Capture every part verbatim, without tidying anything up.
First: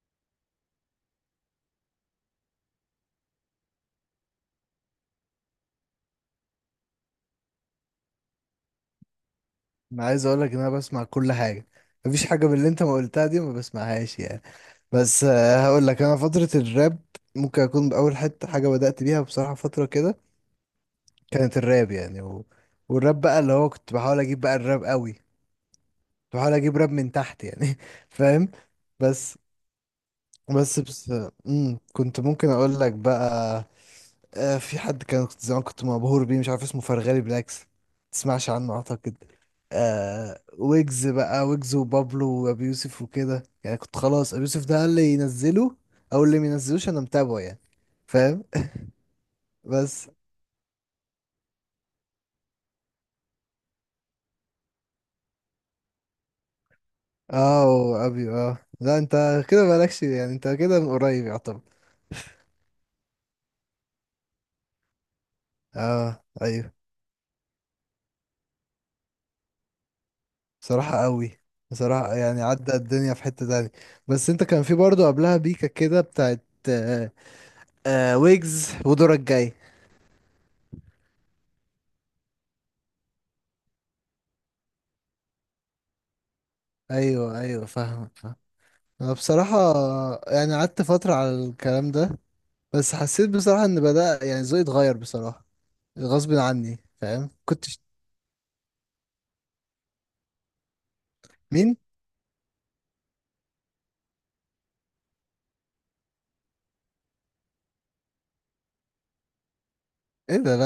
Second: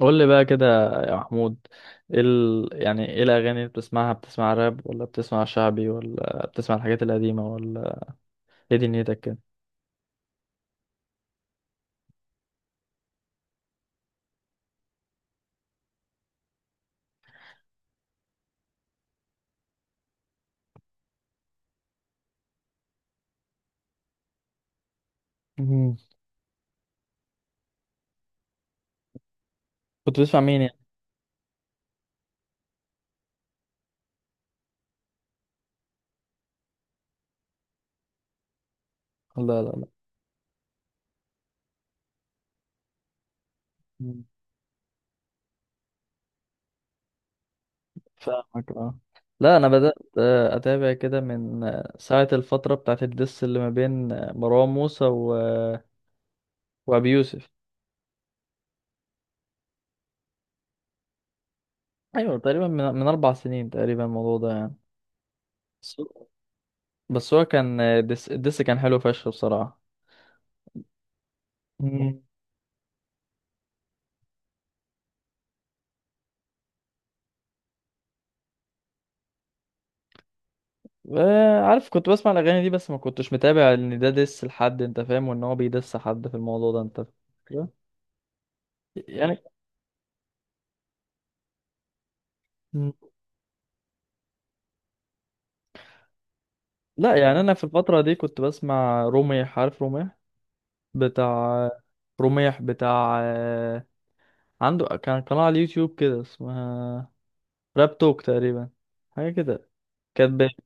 قول لي بقى كده يا محمود. إيه ال... يعني ايه الاغاني اللي بتسمعها، بتسمع راب ولا بتسمع شعبي ولا بتسمع الحاجات القديمه ولا ايه دنيتك كده؟ انا عايز اقول لك ان انا بسمع كل حاجه. مفيش حاجه من اللي انت ما قلتها دي ما بسمعهاش يعني. بس آه، هقول لك انا فتره الراب ممكن اكون باول حته حاجه بدات بيها بصراحه. فتره كده كانت الراب يعني و... والراب بقى اللي هو كنت بحاول اجيب بقى الراب قوي، كنت مم. بحاول اجيب راب من تحت يعني. فاهم؟ بس كنت بتسمع مين يعني؟ بس بس مم. كنت ممكن اقول لك بقى آه، في حد كان، كنت زمان كنت مبهور بيه مش عارف اسمه، فرغالي، بالعكس تسمعش عنه اعتقد. لا لا لا. آه، ويجز بقى، ويجز وبابلو وابي يوسف وكده يعني. كنت مم. خلاص ابي يوسف ده اللي ينزله او اللي ما ينزلوش انا متابعه يعني. فاهم؟ فاهمك اه. لا، انا بدات بس. آه، اتابع كده من آه، ساعه الفتره بتاعت الدس اللي ما بين آه، مروان موسى و... وابي يوسف. اه وابي، اه لا انت كده مالكش يعني، انت كده من قريب يعتبر. ايوه، تقريبا من... من اربع سنين تقريبا الموضوع ده يعني. بس اه ايوه. بس هو كان آه، دس... الدس كان حلو فشخ بصراحه. بصراحة قوي، بصراحة يعني عدى الدنيا في حتة تانية. بس انت كان في برضه قبلها بيكا كده بتاعت، آه آه ويجز ودورك جاي. آه، عارف، كنت بسمع الاغاني دي بس ما كنتش متابع ان ده ديس لحد انت فاهم، وان هو بيدس حد في الموضوع ده، انت ايوه ايوه فاهم؟ فاهم فاهم. انا يعني. بصراحه يعني قعدت فتره على الكلام ده. مم. بس حسيت بصراحه ان بدا يعني ذوقي اتغير بصراحه، غصب عني. لا، فاهم؟ يعني انا في كنت الفتره دي كنت بسمع روميح، عارف روميح بتاع، مين؟ روميح بتاع آه، عنده كان قناه على اليوتيوب كده اسمها راب توك تقريبا، حاجه كده، كان ايه بي... ده؟ لا.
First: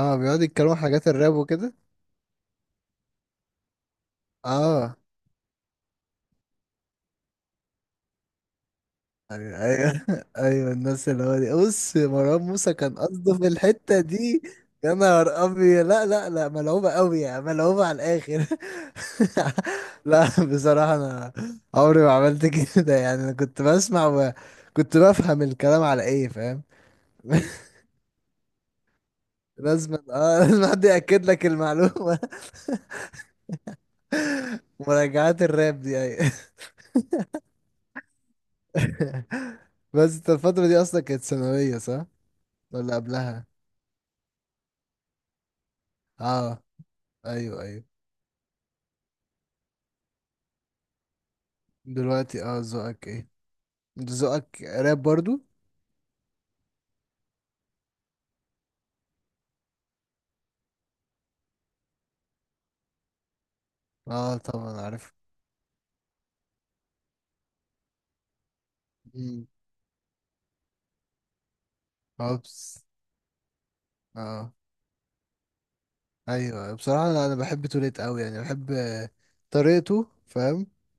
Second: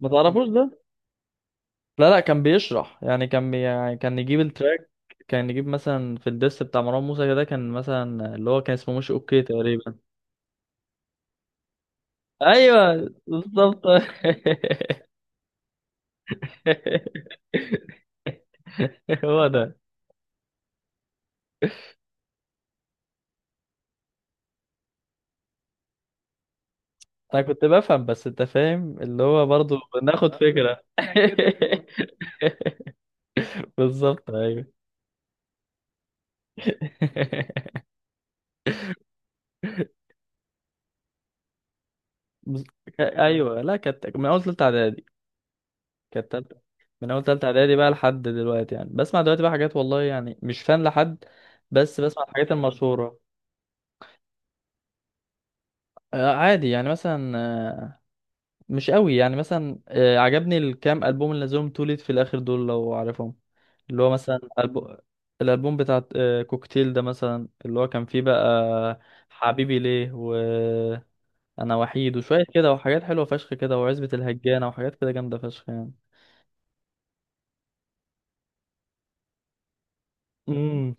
ما بيقعد تعرفوش يتكلموا عن ده؟ حاجات الراب وكده. لا لا، كان بيشرح يعني كان بي... يعني كان يجيب التراك. اه كان يجيب مثلا في الديس بتاع مروان موسى كده، كان مثلا اللي هو كان اسمه مش اوكي ايوه تقريبا. ايوه. ايوه الناس اللي هو دي. بص، مروان موسى كان ايوه قصده في بالظبط. الحته دي. يا نهار ابيض، لا لا لا ملعوبه قوي يعني، ملعوبه على الاخر. هو ده. لا بصراحه انا عمري ما عملت كده يعني. انا كنت بسمع وكنت بفهم الكلام على ايه، فاهم؟ انا كنت بفهم بس انت فاهم اللي هو برضو لازم، بناخد اه لازم فكرة. حد ياكد لك المعلومه. بالظبط ايوه. مراجعات الراب دي، ايوه. بس انت الفتره دي اصلا كانت ثانويه، صح بز- ولا قبلها؟ ايوه، لا كانت من اول تالتة اعدادي، كانت تالتة. اه من اول تالتة ايوه اعدادي ايوه. بقى لحد دلوقتي، يعني بسمع دلوقتي بقى حاجات والله يعني مش فان لحد، بس بسمع دلوقتي الحاجات اه ذوقك المشهورة. ايه؟ انت ذوقك راب برضو؟ آه، عادي يعني مثلا آه، مش قوي، يعني مثلا آه، عجبني الكام ألبوم اللي نزلهم توليت في الآخر دول لو عارفهم، اللي هو اه مثلا طبعا ألب... عارف. الألبوم بتاع آه، كوكتيل ده مثلا اللي هو كان فيه بقى مم. حبيبي ليه، وأنا وحيد، وشوية كده، هوبس وحاجات حلوة فشخ كده، وعزبة اه الهجانة، وحاجات كده جامدة فشخ يعني. ايوه. بصراحه انا، أنا بحب توليت قوي يعني، بحب آه، طريقته فاهم امم.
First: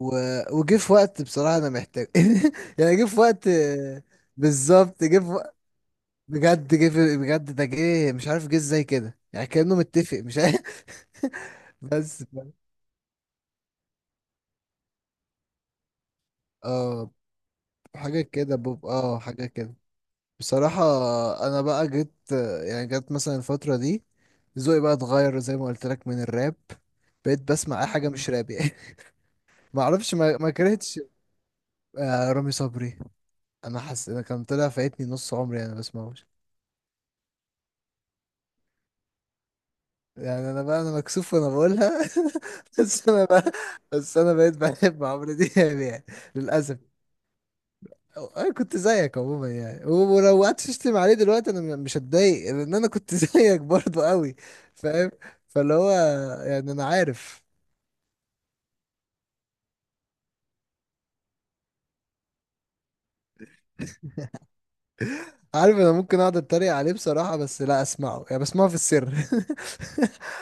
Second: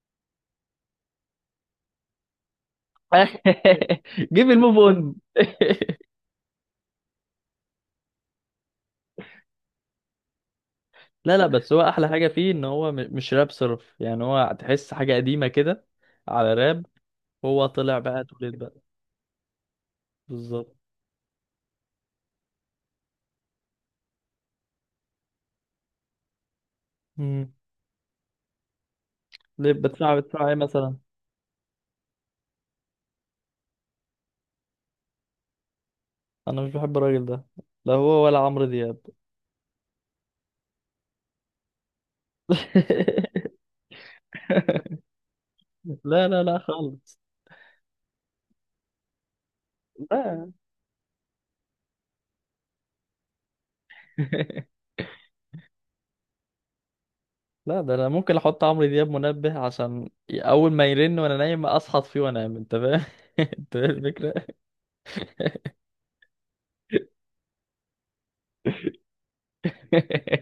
و... وجه في وقت بصراحه انا محتاج. يعني جه في وقت، آه، جيب الموف بالظبط اون. جه في وقت. بجد جه في، بجد ده جه مش عارف جه ازاي كده يعني، كانه متفق مش عارف. لا لا، بس هو أحلى بس حاجة ف- فيه إن هو م- مش راب صرف، يعني هو تحس حاجة قديمة كده على راب. اه هو طلع حاجه بقى كده توليد بقى. بوب، اه حاجه كده. بالظبط. بصراحة، أنا بقى جيت يعني، جت مثلا الفترة دي ذوقي بقى اتغير زي ما قلت لك من الراب. بقيت امم. بسمع أي حاجة مش راب يعني. ليه ما بتسمع أعرفش ما, بتسمع ما ايه مثلا؟ كرهتش. آه، رامي صبري، أنا حاسس أنا كان طلع فايتني نص عمري أنا بسمعوش أنا مش بحب الراجل ده، لا هو ولا عمرو دياب. يعني. أنا بقى أنا مكسوف وأنا بقولها. بس أنا بقى، بس أنا بقيت بحب عمرو دياب يعني، لا لا لا للأسف. خالص. انا كنت زيك عموما يعني، و- ولو لا. قعدت تشتم عليه دلوقتي انا مش هتضايق، لان انا كنت زيك برضه قوي. فاهم؟ فاللي هو يعني انا عارف، لا، ده انا ممكن احط عمرو دياب منبه عشان اول ما يرن وانا نايم اصحى فيه وانام، انت فاهم؟ انت فاهم الفكره؟ عارف. انا ممكن اقعد اتريق عليه بصراحة بس لا اسمعه يعني، بسمعه في السر.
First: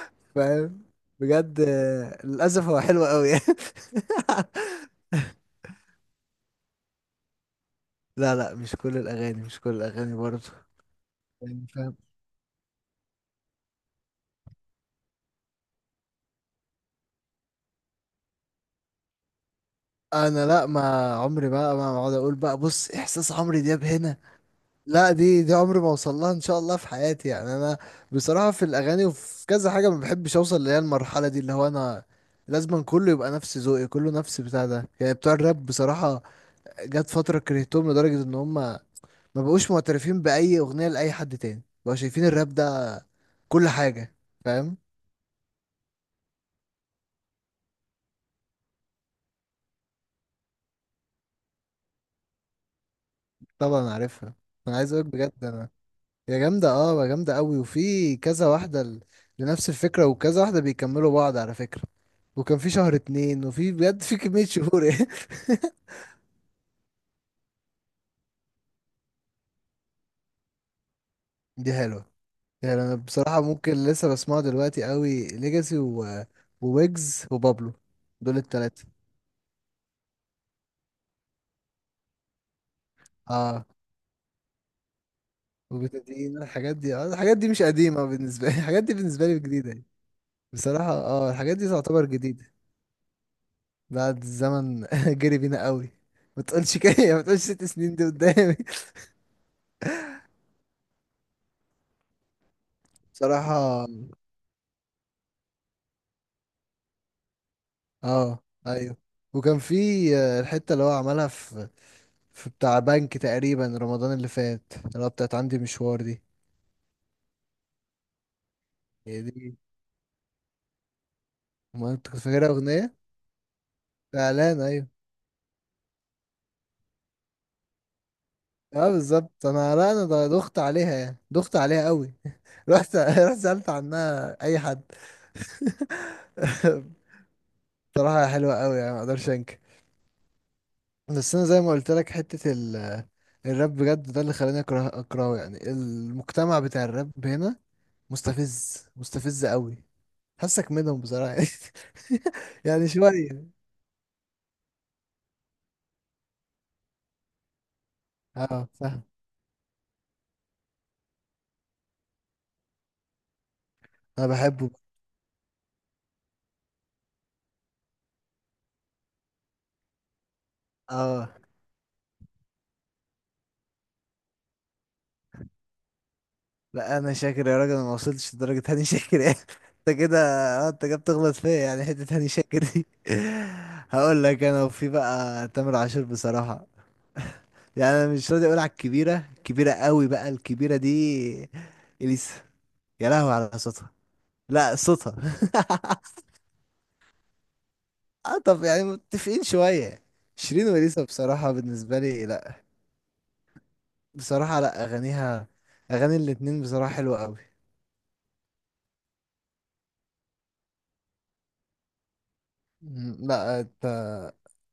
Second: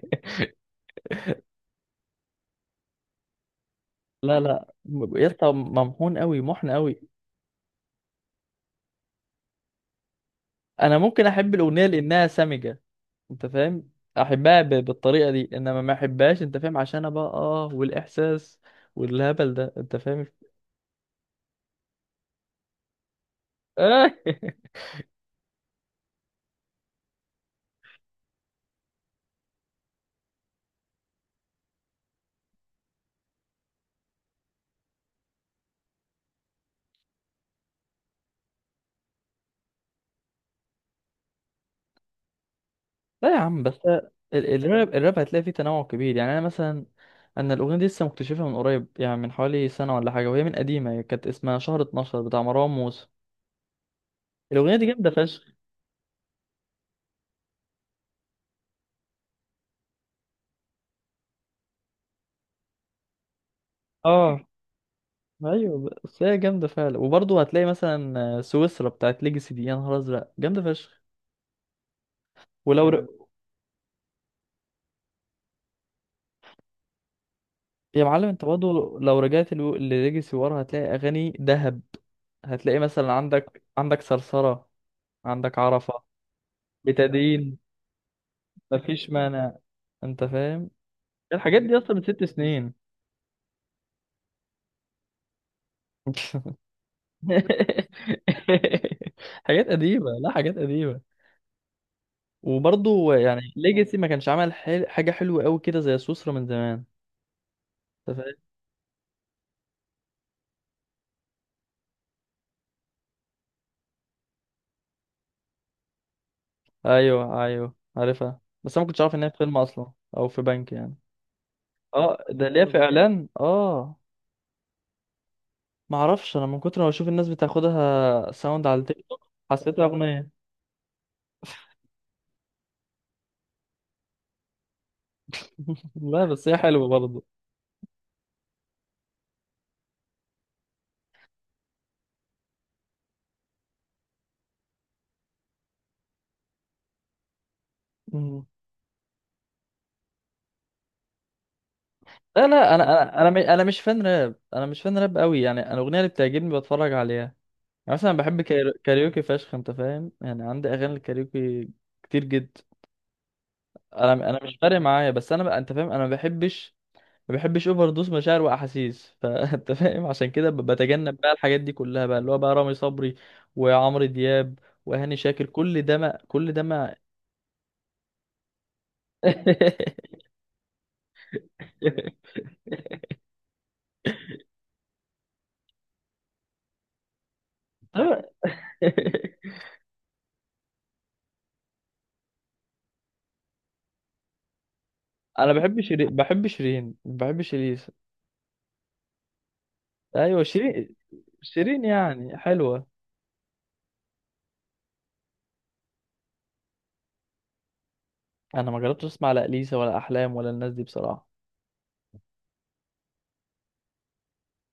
فاهم؟ بجد آه، للاسف هو حلو قوي. لا لا م- يا اسطى ممحون قوي، محن قوي. لا لا، مش كل الاغاني، مش كل الاغاني برضه انا ممكن احب يعني. الاغنيه فاهم؟ لانها سمجه، انت فاهم؟ احبها ب- بالطريقه دي انما ما احبهاش، انت فاهم، عشان انا بقى اه، والاحساس والهبل ده، انت فاهم. انا لا، ما عمري بقى ما اقعد اقول بقى بص احساس عمرو دياب هنا. لا، دي دي عمري ما اوصل لها ان شاء الله في حياتي يعني. انا بصراحه في الاغاني وفي كذا حاجه ما بحبش اوصل اللي هي المرحله دي، اللي هو انا لازم كله يبقى نفس ذوقي، كله نفس بتاع ده يعني، بتوع الراب بصراحه. جت فتره كرهتهم لدرجه ان هم ما بقوش معترفين باي اغنيه لاي حد تاني، بقوا شايفين الراب ده لا يا عم كل بس ال- حاجه. فاهم؟ الراب الراب هتلاقي فيه تنوع كبير، يعني انا مثلا، انا الاغنيه دي لسه مكتشفها من قريب يعني من حوالي سنه ولا حاجه، وهي من قديمه، هي كانت اسمها شهر اتناشر بتاع مروان موسى. طبعا عارفها. الاغنيه انا دي عايز اقولك جامده بجد، فشخ. انا هي جامدة اه، هي جامدة قوي. وفي كذا واحدة ل- لنفس الفكرة، وكذا واحدة بيكملوا بعض على فكرة. وكان في شهر اتنين، وفي بجد في اه كمية شهور. ايوه، بس هي جامده فعلا، وبرضه هتلاقي مثلا سويسرا بتاعت ليجاسي دي، يا نهار ازرق جامده فشخ. دي حلوة. يعني ولو انا ر... بصراحة ممكن لسه بسمعه دلوقتي قوي، ليجاسي و... وويجز وبابلو، يا معلم، دول انت برضه التلاتة. لو رجعت لو- لليجاسي ورا هتلاقي اغاني دهب. هتلاقي مثلا عندك اه عندك صرصره، عندك عرفه. وبتدين الحاجات دي، اه الحاجات دي بتدين، مش قديمة بالنسبة لي. الحاجات دي مفيش بالنسبة لي مانع، جديدة يعني. انت فاهم. بصراحة اه، الحاجات الحاجات دي دي اصلا من تعتبر ست جديدة. سنين بعد الزمن جري بينا قوي. ما تقولش كده، ما تقولش ست سنين دي قدامي. حاجات قديمه، لا حاجات قديمه، وبرضه يعني صراحة ليجاسي ما كانش عمل حل... حاجه حلوه قوي كده زي سوسرا من زمان. أنت فاهم؟ اه ايوه. وكان في آه، الحتة اللي هو عملها في، في بتاع بنك تقريبا رمضان اللي فات، اللي هو بتاعت عندي مشوار دي. ايوه ايوه عارفها، بس انا ما كنتش عارف ان هي هي في فيلم دي، اصلا او في بنك يعني. ما انت كنت اه ده فاكرها ليه في اغنية. اعلان، اه. اعلان ايوه. ما اعرفش، انا من كتر ما بشوف الناس بتاخدها ساوند على اه التيك توك بالظبط. انا حسيتها لا انا اغنيه. ض- دخت عليها يعني، دخت عليها قوي. رحت، رحت سألت عنها اي حد. لا بس هي حلوه برضه. بصراحة حلوة قوي يعني، ما اقدرش انكر. بس انا زي ما قلت لك حته ال الراب بجد ده اللي خلاني اكره، اكرهه يعني. المجتمع بتاع الراب هنا مم. مستفز، مستفز قوي. حاسك منهم بصراحه. يعني لا لا، انا يعني انا شويه انا م- انا مش فان راب، انا مش فان راب قوي، يعني انا الاغنيه اللي بتعجبني بتفرج عليها. يعني مثلا بحب اه كايرو- فاهم. كاريوكي فشخ، انت فاهم، يعني عندي اغاني الكاريوكي كتير جدا. انا انا انا مش بحبه فارق معايا، بس انا بقى، انت فاهم، انا ما بحبش ما بحبش اوفر دوز مشاعر واحاسيس، فانت فاهم، عشان كده ب- بتجنب اه. بقى الحاجات دي كلها بقى، اللي هو بقى رامي صبري وعمرو دياب وهاني شاكر، كل ده ما، كل ده ما. لا انا شاكر يا راجل، انا ما وصلتش لدرجه هاني شاكر يعني. انت كده، اه انت كده بتغلط فيا يعني. حته هاني شاكر دي هقول لك انا. وفي بقى تامر عاشور بصراحه يعني، انا طبعاً. مش راضي اقول على الكبيره، الكبيره قوي بقى، الكبيره دي اليسا. يا لهوي على صوتها، لا صوتها. انا بحب شيرين، بحب شيرين، بحب شيرين. اه طب يعني متفقين شوية. ايوه شيرين شيرين. وليسا بصراحة شيرين بالنسبة لي يعني لا، حلوه. بصراحة لا، أغانيها، أغاني الاتنين بصراحة حلوة أوي. انا ما جربتش اسمع لا اليسا ولا احلام ولا الناس دي بصراحه. مم، لا أنت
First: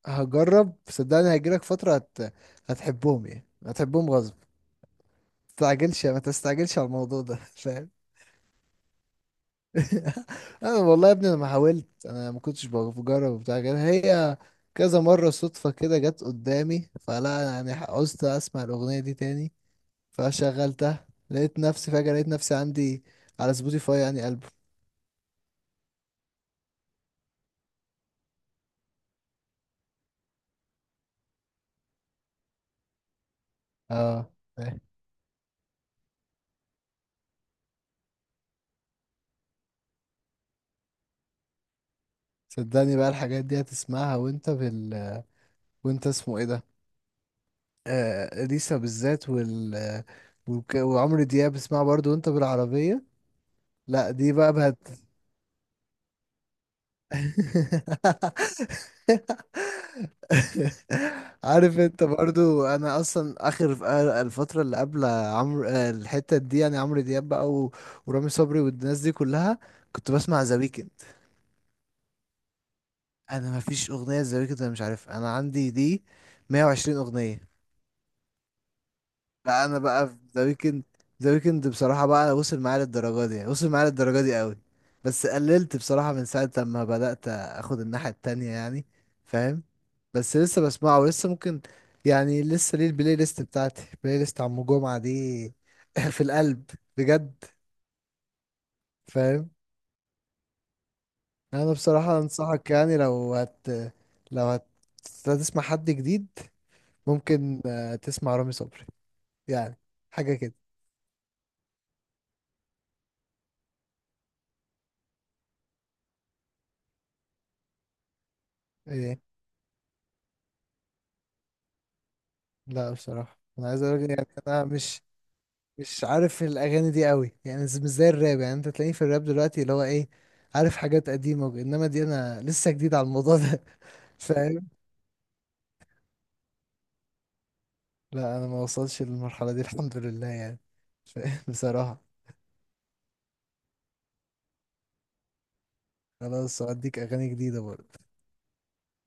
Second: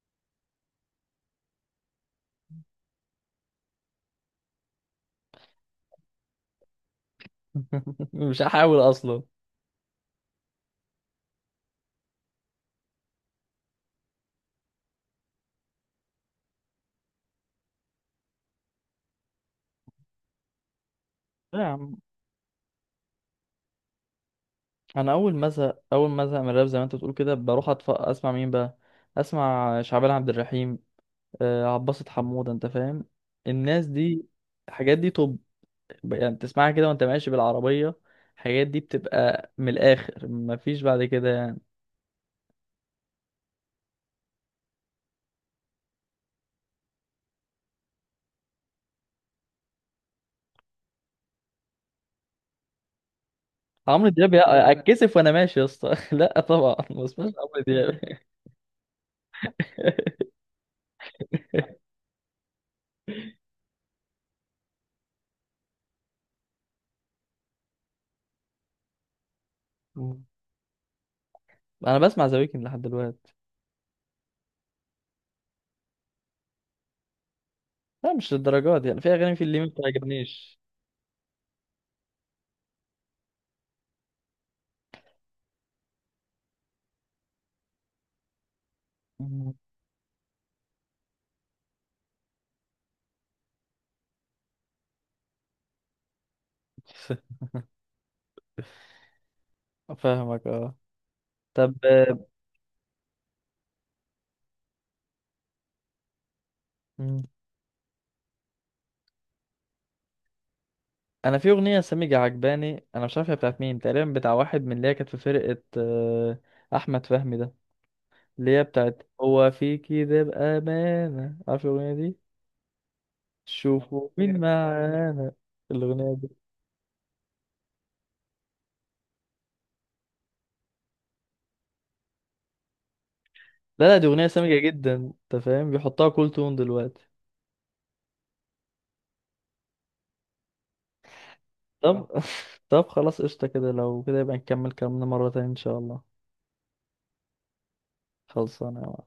هجرب صدقني، هيجيلك فترة هت... هتحبهم يعني، هتحبهم غصب. متستعجلش، ما تستعجلش على الموضوع ده. فاهم؟ مش هحاول اصلا. انا والله يا ابني انا ما حاولت، انا ما كنتش بجرب وبتاع كده. هي كذا مرة صدفة كده جت قدامي، فلا انا يعني عوزت اسمع الاغنية دي تاني فشغلتها، لا لقيت يا نفسي عم، فجأة، لقيت نفسي عندي على سبوتيفاي يعني ألبوم. انا اول ما ازهق اول ما ازهق من الراب زي ما انت بتقول كده، بروح أطف... اسمع مين بقى، اسمع شعبان عبد الرحيم، آه، عباسة حمودة، انت فاهم، الناس دي، اه إيه. الحاجات دي. طب يعني تسمعها كده وانت ماشي بالعربية، الحاجات دي بتبقى من الاخر، مفيش بعد كده يعني. صدقني بقى الحاجات دي هتسمعها وانت بال، وانت اسمه ايه ده، آه اليسا بالذات وال، وك- وعمرو دياب اسمعها برضو وانت بالعربية. عمرو لا دي دياب، بقى. يا- اتكسف وانا ماشي يا اسطى. لا طبعا ما بسمعش عمرو دياب. عارف انت برضو، انا اصلا اخر ف- الفتره اللي قبل عمرو آه، الحته دي يعني عمرو دياب بقى و- ورامي صبري والناس دي كلها، كنت مم. بسمع ذا ويكند. انا بسمع ذا ويكند لحد دلوقتي. انا ما فيش اغنيه ذا ويكند انا مش عارف، انا عندي دي مية وعشرين اغنيه. لا مش للدرجات، يعني في اغاني، في اللي ما لا انا بقى في ذا بتعجبنيش. ويكند. ذا ويكند بصراحه بقى وصل معايا للدرجه دي، وصل معايا للدرجه دي قوي. بس قللت بصراحه من ساعه لما بدات اخد الناحيه التانية يعني. مم. فاهم؟ بس لسه بسمعه ولسه ممكن يعني. لسه ليه البلاي ليست بتاعتي، البلاي ليست عم جمعه دي في القلب، بجد. فاهم؟ فاهمك اه. انا طب بصراحه آه، انصحك يعني، لو هت لو هت هتسمع حد جديد مم. ممكن آه، تسمع رامي صبري يعني، حاجه كده. انا في اغنيه سميجة عجباني، انا مش عارف هي بتاعت مين تقريبا، بتاع واحد من اللي هي كانت في فرقه آه، احمد فهمي ده، اللي هي بتاعت هو في كده بامانه، عارف الاغنيه دي؟ لا بصراحة انا عايز اقول شوفوا يعني مين انا مش، معانا، مش الاغنيه دي. عارف الاغاني دي قوي يعني، ز- مش زي الراب يعني. انت تلاقيني في الراب دلوقتي اللي هو ايه، عارف حاجات قديمة، وج- انما دي انا لسه جديد على الموضوع ده. لا لا، دي اغنيه سميجة فاهم؟ جدا انت فاهم، بيحطها كل تون دلوقتي. لا انا ما وصلش للمرحلة دي الحمد لله يعني. فاهم؟ بصراحة طب. طب خلاص قشطه كده، لو كده يبقى نكمل كلامنا مره تانية ان شاء الله. خلاص، هديك اغاني جديدة برضه. خلصانه يا معلم.